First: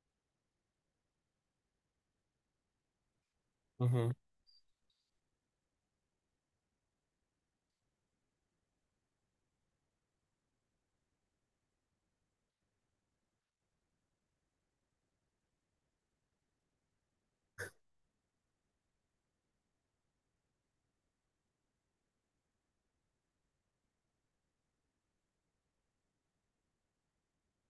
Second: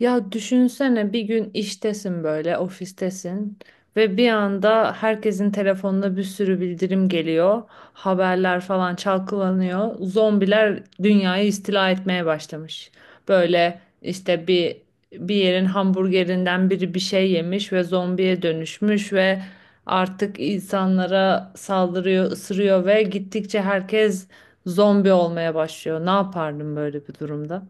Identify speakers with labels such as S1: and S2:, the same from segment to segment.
S1: Ya düşünsene bir gün iştesin böyle ofistesin
S2: Hı hı.
S1: ve bir anda herkesin telefonuna bir sürü bildirim geliyor. Haberler falan çalkalanıyor. Zombiler dünyayı istila etmeye başlamış. Böyle işte bir yerin hamburgerinden biri bir şey yemiş ve zombiye dönüşmüş ve artık insanlara saldırıyor, ısırıyor ve gittikçe herkes zombi olmaya başlıyor. Ne yapardım böyle bir durumda?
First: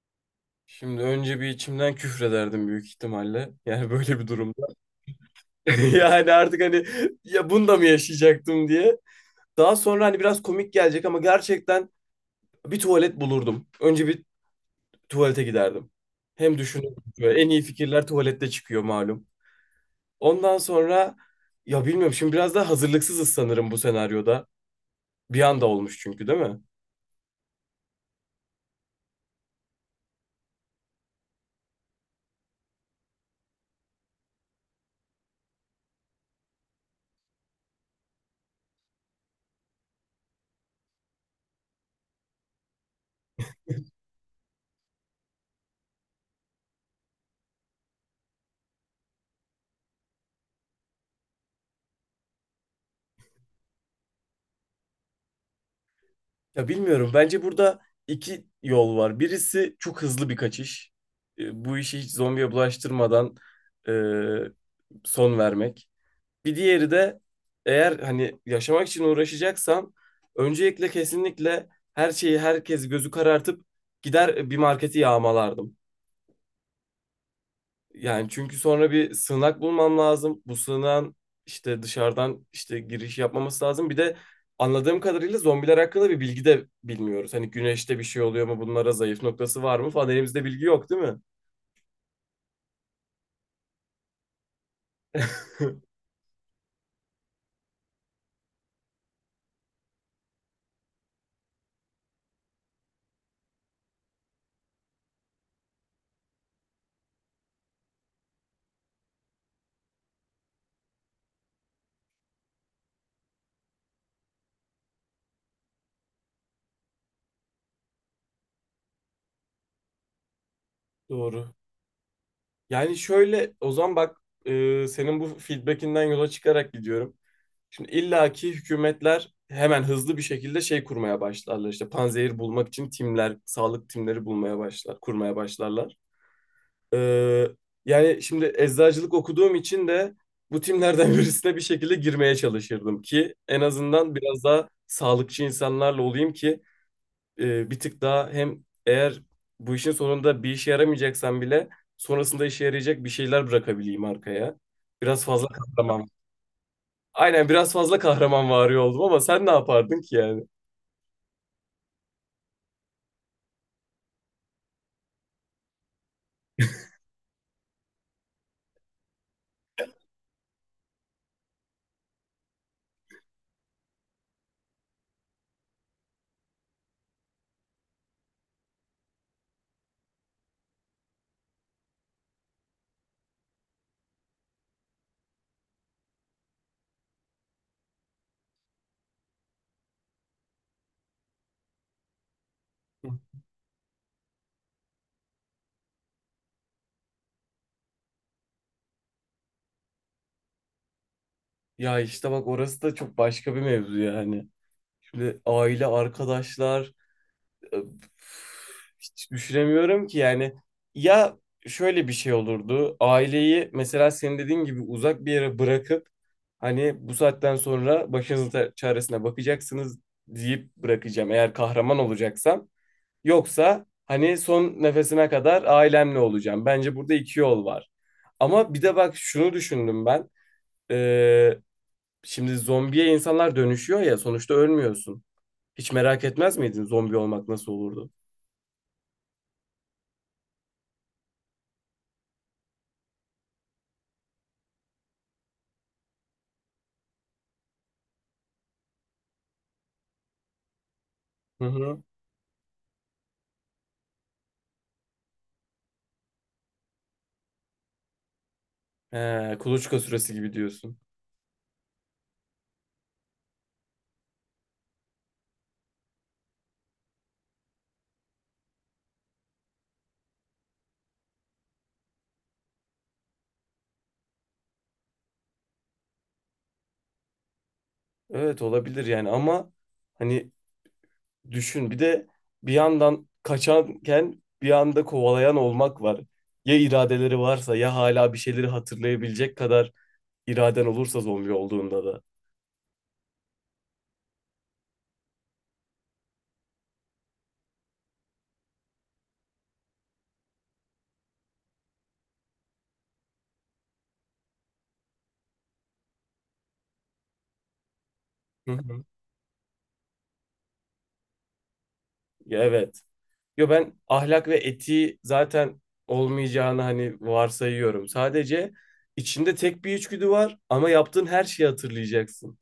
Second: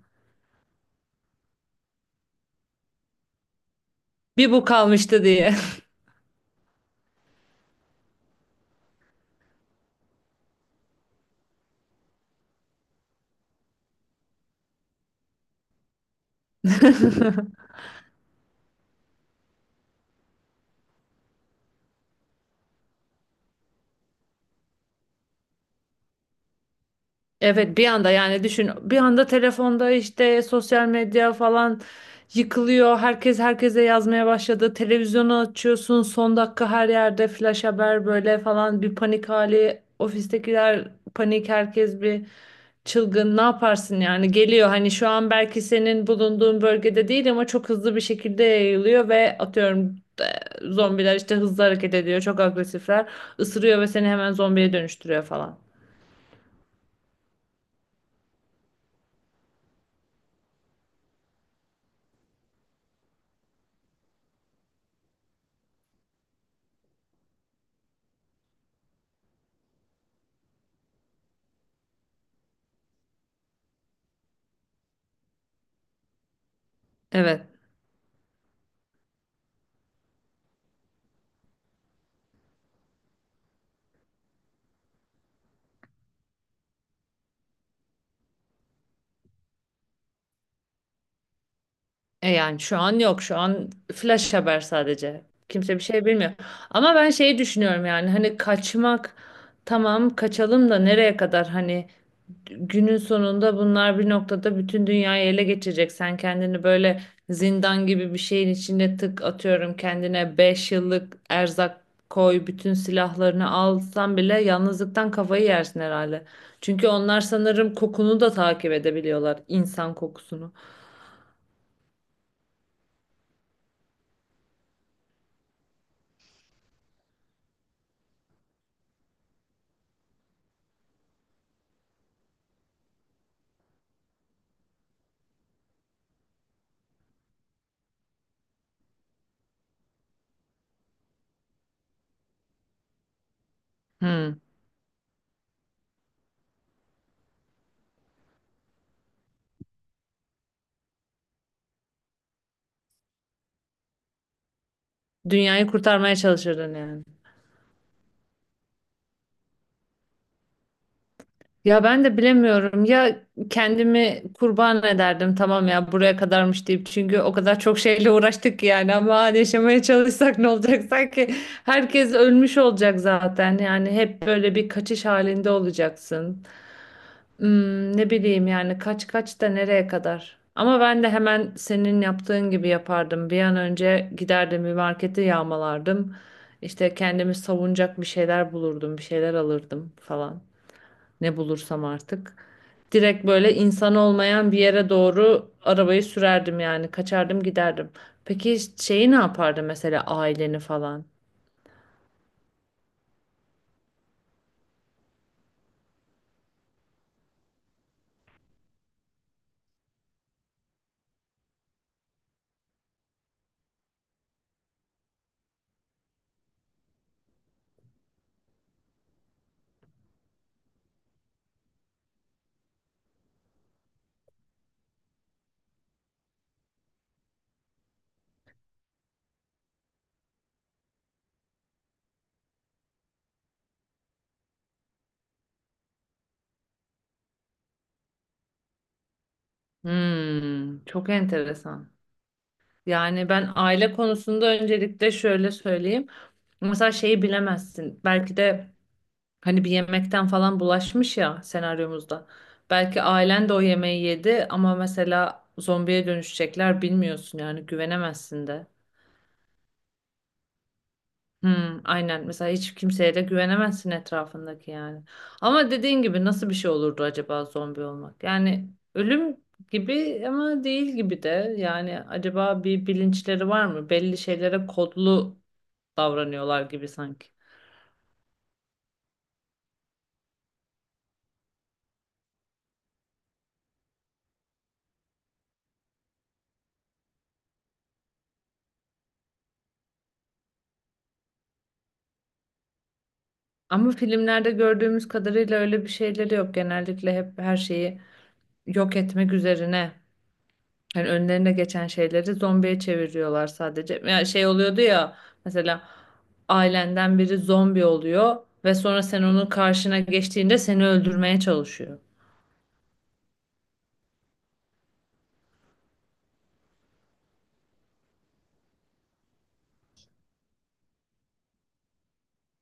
S2: Şimdi önce bir içimden küfrederdim büyük ihtimalle. Yani böyle bir
S1: Bir bu
S2: durumda.
S1: kalmıştı diye.
S2: Yani artık ya bunu da mı yaşayacaktım diye. Daha sonra hani biraz komik gelecek ama gerçekten bir tuvalet bulurdum. Önce bir tuvalete giderdim. Hem düşünürdüm. Böyle en iyi fikirler tuvalette çıkıyor malum. Ondan sonra ya bilmiyorum, şimdi biraz daha hazırlıksızız sanırım bu senaryoda. Bir anda olmuş çünkü, değil mi?
S1: Evet, bir anda yani düşün bir anda telefonda işte sosyal medya falan yıkılıyor. Herkes herkese yazmaya başladı. Televizyonu açıyorsun son dakika her yerde flash haber böyle falan bir panik hali. Ofistekiler panik herkes bir çılgın ne yaparsın yani geliyor hani şu an belki senin bulunduğun bölgede değil ama çok hızlı bir şekilde yayılıyor ve atıyorum zombiler işte hızlı hareket ediyor çok agresifler ısırıyor ve seni hemen zombiye dönüştürüyor falan.
S2: Ya bilmiyorum. Bence burada iki yol var. Birisi çok hızlı bir kaçış. Bu işi hiç zombiye bulaştırmadan son vermek. Bir diğeri de eğer hani yaşamak için uğraşacaksam öncelikle kesinlikle her şeyi, herkes gözü karartıp gider bir marketi yağmalardım.
S1: Evet.
S2: Yani çünkü sonra bir sığınak bulmam lazım. Bu sığınağın işte dışarıdan işte giriş yapmaması lazım. Bir de anladığım kadarıyla zombiler hakkında bir bilgi de bilmiyoruz. Hani güneşte bir şey oluyor mu? Bunlara zayıf noktası var mı falan. Elimizde bilgi yok, değil mi?
S1: E yani şu an yok. Şu an flash haber sadece. Kimse bir şey bilmiyor. Ama ben şeyi düşünüyorum yani hani kaçmak tamam kaçalım da nereye kadar hani günün sonunda bunlar bir noktada bütün dünyayı ele geçirecek. Sen kendini böyle zindan gibi bir şeyin içine tık atıyorum kendine 5 yıllık erzak koy bütün silahlarını alsan bile yalnızlıktan kafayı yersin herhalde. Çünkü onlar sanırım kokunu da takip edebiliyorlar, insan kokusunu.
S2: Doğru. Yani şöyle o zaman bak, senin bu feedbackinden yola çıkarak gidiyorum. Şimdi illaki hükümetler hemen hızlı bir şekilde şey kurmaya başlarlar. İşte panzehir bulmak için timler, sağlık timleri bulmaya başlar, kurmaya başlarlar. Ee, Yani şimdi eczacılık okuduğum için de bu timlerden birisine bir şekilde girmeye çalışırdım ki en azından
S1: Hmm.
S2: biraz daha sağlıkçı insanlarla olayım ki bir tık daha, hem eğer bu işin sonunda bir işe yaramayacaksan bile sonrasında işe yarayacak bir şeyler bırakabileyim arkaya. Biraz fazla
S1: Dünyayı
S2: kahraman.
S1: kurtarmaya çalışırdın yani.
S2: Aynen, biraz fazla kahraman vari oldum, ama sen ne yapardın ki yani?
S1: Ya ben de bilemiyorum. Ya kendimi kurban ederdim tamam ya buraya kadarmış deyip. Çünkü o kadar çok şeyle uğraştık ki yani ama hani yaşamaya çalışsak ne olacak? Sanki herkes ölmüş olacak zaten. Yani hep böyle bir kaçış halinde olacaksın. Hmm, ne bileyim yani kaç kaç da nereye kadar? Ama ben de hemen senin yaptığın gibi yapardım. Bir an önce giderdim bir marketi yağmalardım. İşte kendimi savunacak bir şeyler bulurdum, bir şeyler alırdım falan. Ne bulursam artık. Direkt böyle insan olmayan bir yere doğru arabayı sürerdim yani kaçardım giderdim. Peki şeyi ne yapardı mesela aileni falan?
S2: Ya işte bak, orası da çok başka bir mevzu yani. Şimdi aile, arkadaşlar, Ö, hiç düşünemiyorum ki yani, ya şöyle bir şey olurdu: aileyi mesela senin dediğin gibi uzak bir yere bırakıp hani bu saatten sonra başınızın çaresine bakacaksınız deyip bırakacağım eğer kahraman olacaksam, yoksa hani son nefesine kadar ailemle olacağım. Bence burada iki yol var. Ama bir de bak şunu düşündüm ben, Ee, şimdi zombiye insanlar dönüşüyor ya, sonuçta ölmüyorsun. Hiç merak etmez miydin zombi olmak nasıl olurdu?
S1: Hmm, çok enteresan. Yani ben aile konusunda öncelikle şöyle söyleyeyim. Mesela şeyi bilemezsin. Belki de hani bir yemekten falan bulaşmış ya
S2: Hı hı.
S1: senaryomuzda. Belki ailen de o yemeği yedi ama mesela zombiye dönüşecekler bilmiyorsun yani güvenemezsin de.
S2: He, kuluçka süresi gibi diyorsun.
S1: Hmm, aynen mesela hiç kimseye de güvenemezsin etrafındaki yani. Ama dediğin gibi nasıl bir şey olurdu acaba zombi olmak? Yani ölüm gibi ama değil gibi de yani acaba bir bilinçleri var mı? Belli şeylere kodlu davranıyorlar gibi sanki.
S2: Evet, olabilir yani ama hani düşün bir de, bir yandan kaçanken bir anda kovalayan olmak var. Ya iradeleri varsa, ya hala bir şeyleri hatırlayabilecek kadar iraden olursa zombi olduğunda da.
S1: Ama filmlerde gördüğümüz kadarıyla öyle bir şeyleri yok. Genellikle hep her şeyi yok etmek üzerine yani önlerine geçen şeyleri zombiye çeviriyorlar sadece. Yani şey oluyordu ya mesela ailenden biri zombi oluyor
S2: Hı
S1: ve sonra
S2: hı.
S1: sen onun karşına geçtiğinde seni öldürmeye çalışıyor.
S2: Ya evet. Yo, ben ahlak ve etiği zaten olmayacağını hani varsayıyorum. Sadece içinde tek bir içgüdü var ama yaptığın her şeyi hatırlayacaksın.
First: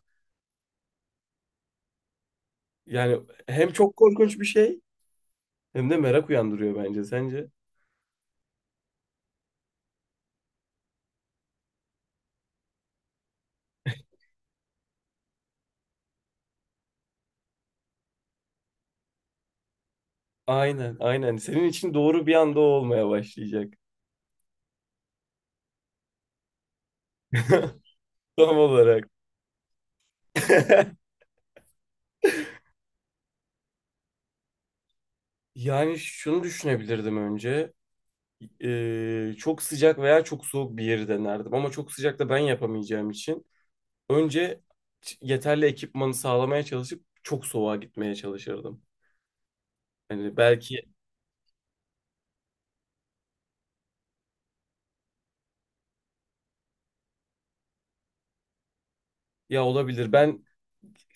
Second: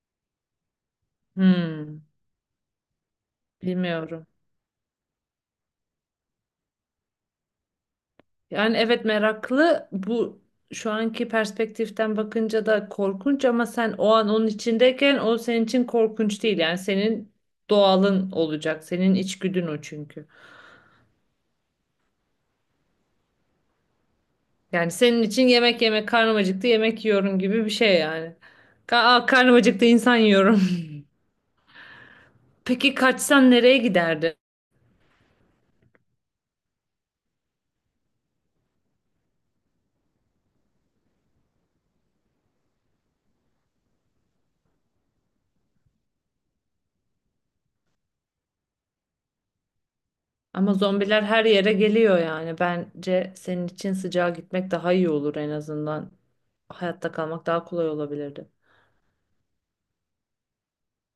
S1: Hmm,
S2: Yani hem çok
S1: bilmiyorum.
S2: korkunç bir şey, hem de merak uyandırıyor bence. Sence?
S1: Yani evet meraklı bu şu anki perspektiften bakınca da korkunç ama sen o an onun içindeyken o senin için korkunç değil. Yani senin doğalın olacak. Senin içgüdün o çünkü.
S2: Aynen, aynen. Senin için doğru, bir anda o olmaya başlayacak.
S1: Yani senin için yemek yemek karnım acıktı yemek yiyorum gibi bir şey yani.
S2: Tam olarak.
S1: Karnım acıktı insan yiyorum. Peki kaçsan nereye giderdin?
S2: Yani şunu düşünebilirdim önce. Çok sıcak veya çok soğuk bir yeri denerdim. Ama çok sıcak da ben yapamayacağım için önce yeterli ekipmanı sağlamaya çalışıp çok soğuğa gitmeye çalışırdım. Yani
S1: Ama
S2: belki
S1: zombiler her yere geliyor yani. Bence senin için sıcağa gitmek daha iyi olur en azından. Hayatta kalmak daha kolay olabilirdi.
S2: ya, olabilir. Ben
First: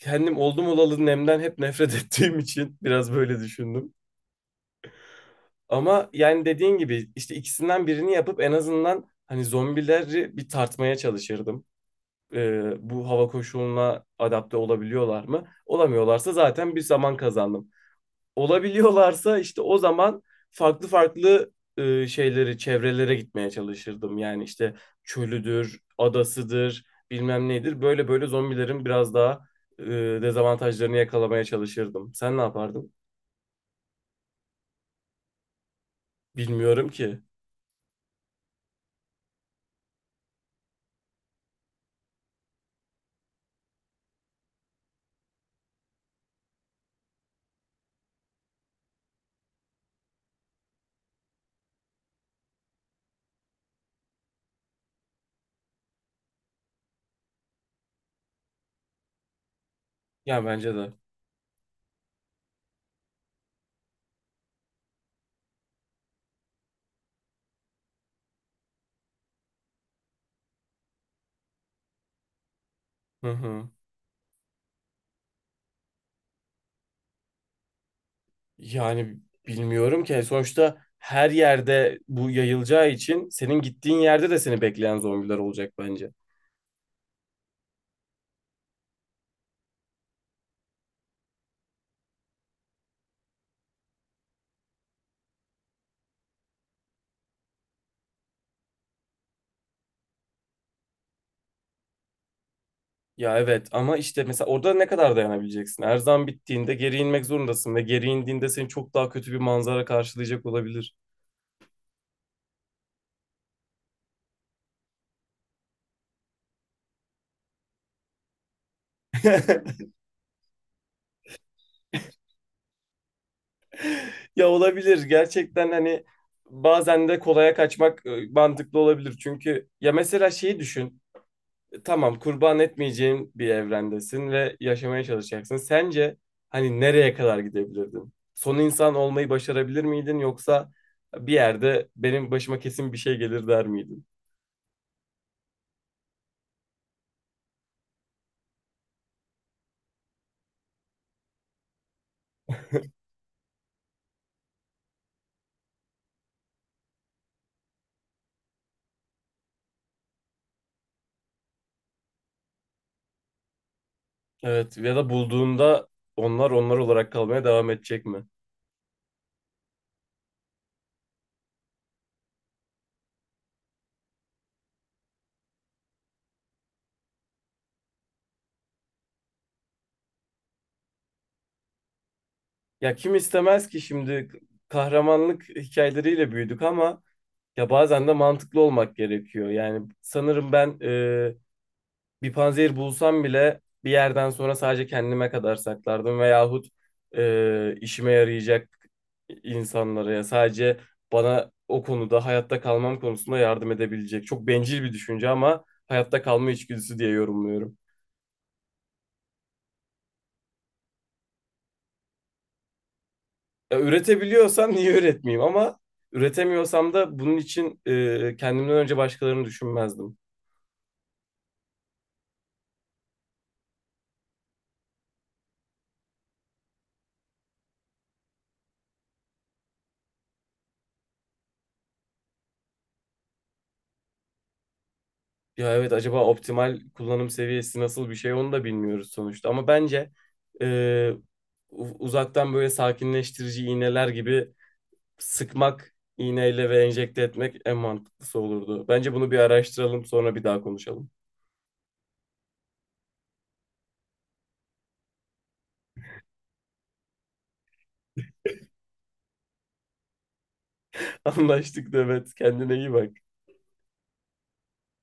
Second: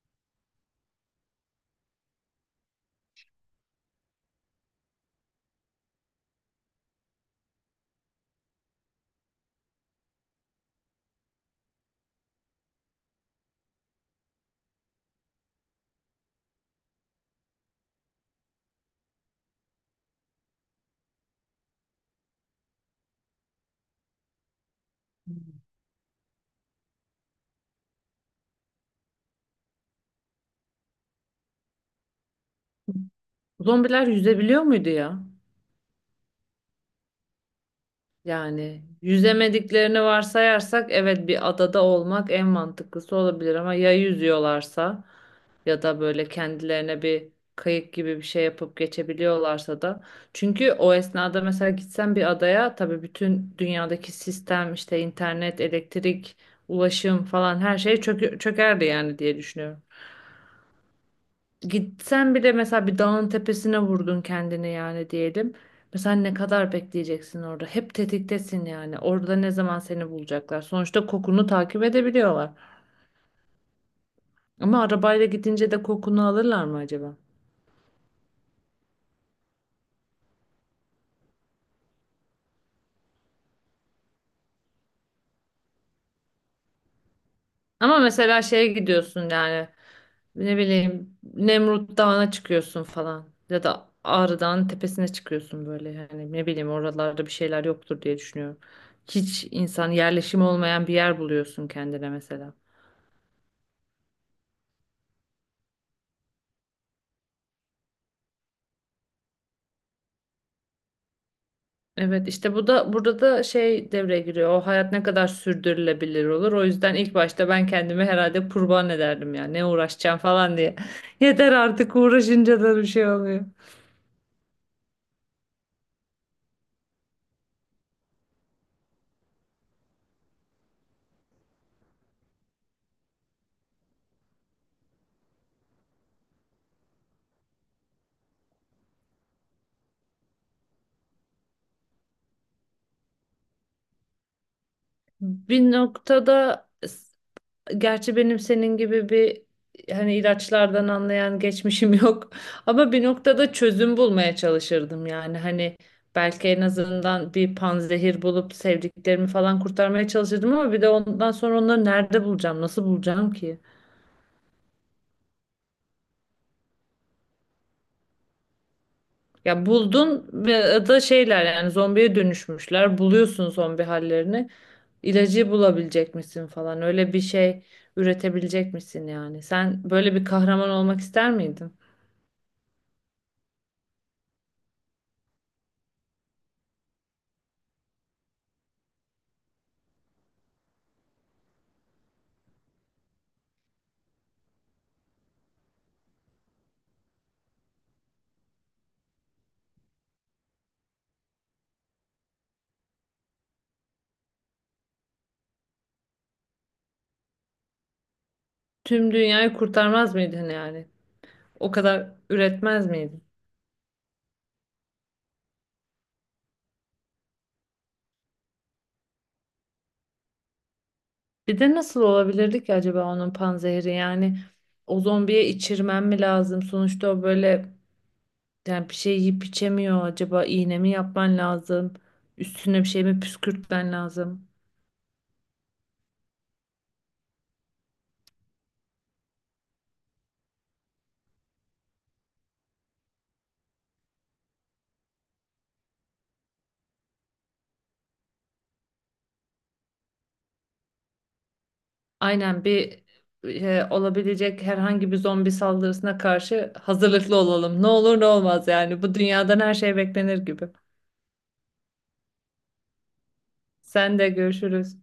S2: kendim oldum olalı nemden hep nefret ettiğim için biraz böyle düşündüm. Ama yani dediğin gibi işte ikisinden birini yapıp en azından hani zombileri bir tartmaya çalışırdım. Bu hava koşuluna adapte olabiliyorlar mı? Olamıyorlarsa zaten bir zaman kazandım. Olabiliyorlarsa işte o zaman farklı farklı şeyleri, çevrelere gitmeye çalışırdım. Yani işte çölüdür, adasıdır, bilmem nedir. Böyle böyle zombilerin biraz daha e, dezavantajlarını yakalamaya çalışırdım. Sen ne yapardın?
S1: Zombiler yüzebiliyor muydu ya?
S2: Bilmiyorum ki.
S1: Yani yüzemediklerini varsayarsak evet bir adada olmak en mantıklısı olabilir ama ya yüzüyorlarsa ya da böyle kendilerine bir kayık gibi bir şey yapıp geçebiliyorlarsa da çünkü o esnada mesela gitsen bir adaya tabii bütün dünyadaki sistem işte internet, elektrik, ulaşım falan her şey çökerdi yani diye düşünüyorum.
S2: Ya bence de.
S1: Gitsen bile mesela bir dağın tepesine vurdun kendini yani diyelim. Mesela ne kadar bekleyeceksin orada? Hep tetiktesin yani. Orada ne zaman seni bulacaklar? Sonuçta kokunu takip edebiliyorlar.
S2: Hı hı.
S1: Ama arabayla gidince de kokunu alırlar mı acaba?
S2: Yani bilmiyorum ki. Hani sonuçta her yerde bu yayılacağı için senin gittiğin yerde de seni bekleyen zombiler olacak bence.
S1: Ama mesela şeye gidiyorsun yani ne bileyim Nemrut Dağı'na çıkıyorsun falan. Ya da Ağrı Dağı'nın tepesine çıkıyorsun böyle. Yani ne bileyim oralarda bir şeyler yoktur diye düşünüyorum. Hiç insan yerleşimi olmayan bir yer buluyorsun kendine mesela.
S2: Ya evet, ama işte mesela orada ne kadar dayanabileceksin? Her zaman bittiğinde geri inmek zorundasın ve geri indiğinde seni çok daha kötü bir manzara karşılayacak olabilir.
S1: Evet işte bu da burada da şey devreye giriyor. O hayat ne kadar sürdürülebilir olur. O yüzden ilk başta ben kendimi herhalde kurban ederdim ya. Ne uğraşacağım falan diye. Yeter artık uğraşınca da bir şey oluyor.
S2: Ya olabilir, gerçekten hani bazen de kolaya kaçmak mantıklı olabilir. Çünkü ya mesela şeyi düşün, tamam kurban etmeyeceğin bir evrendesin ve yaşamaya çalışacaksın. Sence hani nereye kadar gidebilirdin? Son insan olmayı başarabilir miydin, yoksa bir yerde benim başıma kesin bir şey gelir der miydin?
S1: Bir noktada gerçi benim senin gibi bir hani ilaçlardan anlayan geçmişim yok. Ama bir noktada çözüm bulmaya çalışırdım yani. Hani belki en azından bir panzehir bulup sevdiklerimi falan kurtarmaya çalışırdım ama bir de ondan sonra onları nerede bulacağım, nasıl bulacağım ki?
S2: Evet, ya da bulduğunda onlar olarak kalmaya devam edecek mi?
S1: Ya buldun ve da şeyler yani zombiye dönüşmüşler. Buluyorsun zombi hallerini. İlacı bulabilecek misin falan. Öyle bir şey üretebilecek misin yani? Sen böyle bir kahraman olmak ister miydin?
S2: Ya kim istemez ki şimdi, kahramanlık hikayeleriyle büyüdük ama ya bazen de mantıklı olmak gerekiyor. Yani sanırım ben bir panzehir bulsam bile bir yerden sonra sadece kendime kadar saklardım, veyahut işime yarayacak insanlara, ya sadece bana o konuda, hayatta kalmam konusunda yardım edebilecek. Çok bencil bir düşünce ama hayatta kalma içgüdüsü diye yorumluyorum.
S1: Tüm dünyayı kurtarmaz mıydın yani? O kadar üretmez miydin?
S2: Ya, üretebiliyorsam niye üretmeyeyim, ama üretemiyorsam da bunun için kendimden önce başkalarını düşünmezdim.
S1: Bir de nasıl olabilirdi ki acaba onun panzehri? Yani o zombiye içirmen mi lazım? Sonuçta o böyle yani bir şey yiyip içemiyor. Acaba iğne mi yapman lazım? Üstüne bir şey mi püskürtmen lazım?
S2: Ya evet, acaba optimal kullanım seviyesi nasıl bir şey, onu da bilmiyoruz sonuçta. Ama bence e, uzaktan böyle sakinleştirici iğneler gibi sıkmak iğneyle ve enjekte etmek en mantıklısı olurdu. Bence bunu bir araştıralım, sonra bir daha konuşalım.
S1: Aynen bir olabilecek herhangi bir zombi saldırısına karşı hazırlıklı olalım. Ne olur ne olmaz yani. Bu dünyadan her şey beklenir gibi.
S2: Anlaştık Demet. Kendine iyi bak.
S1: Sen de görüşürüz.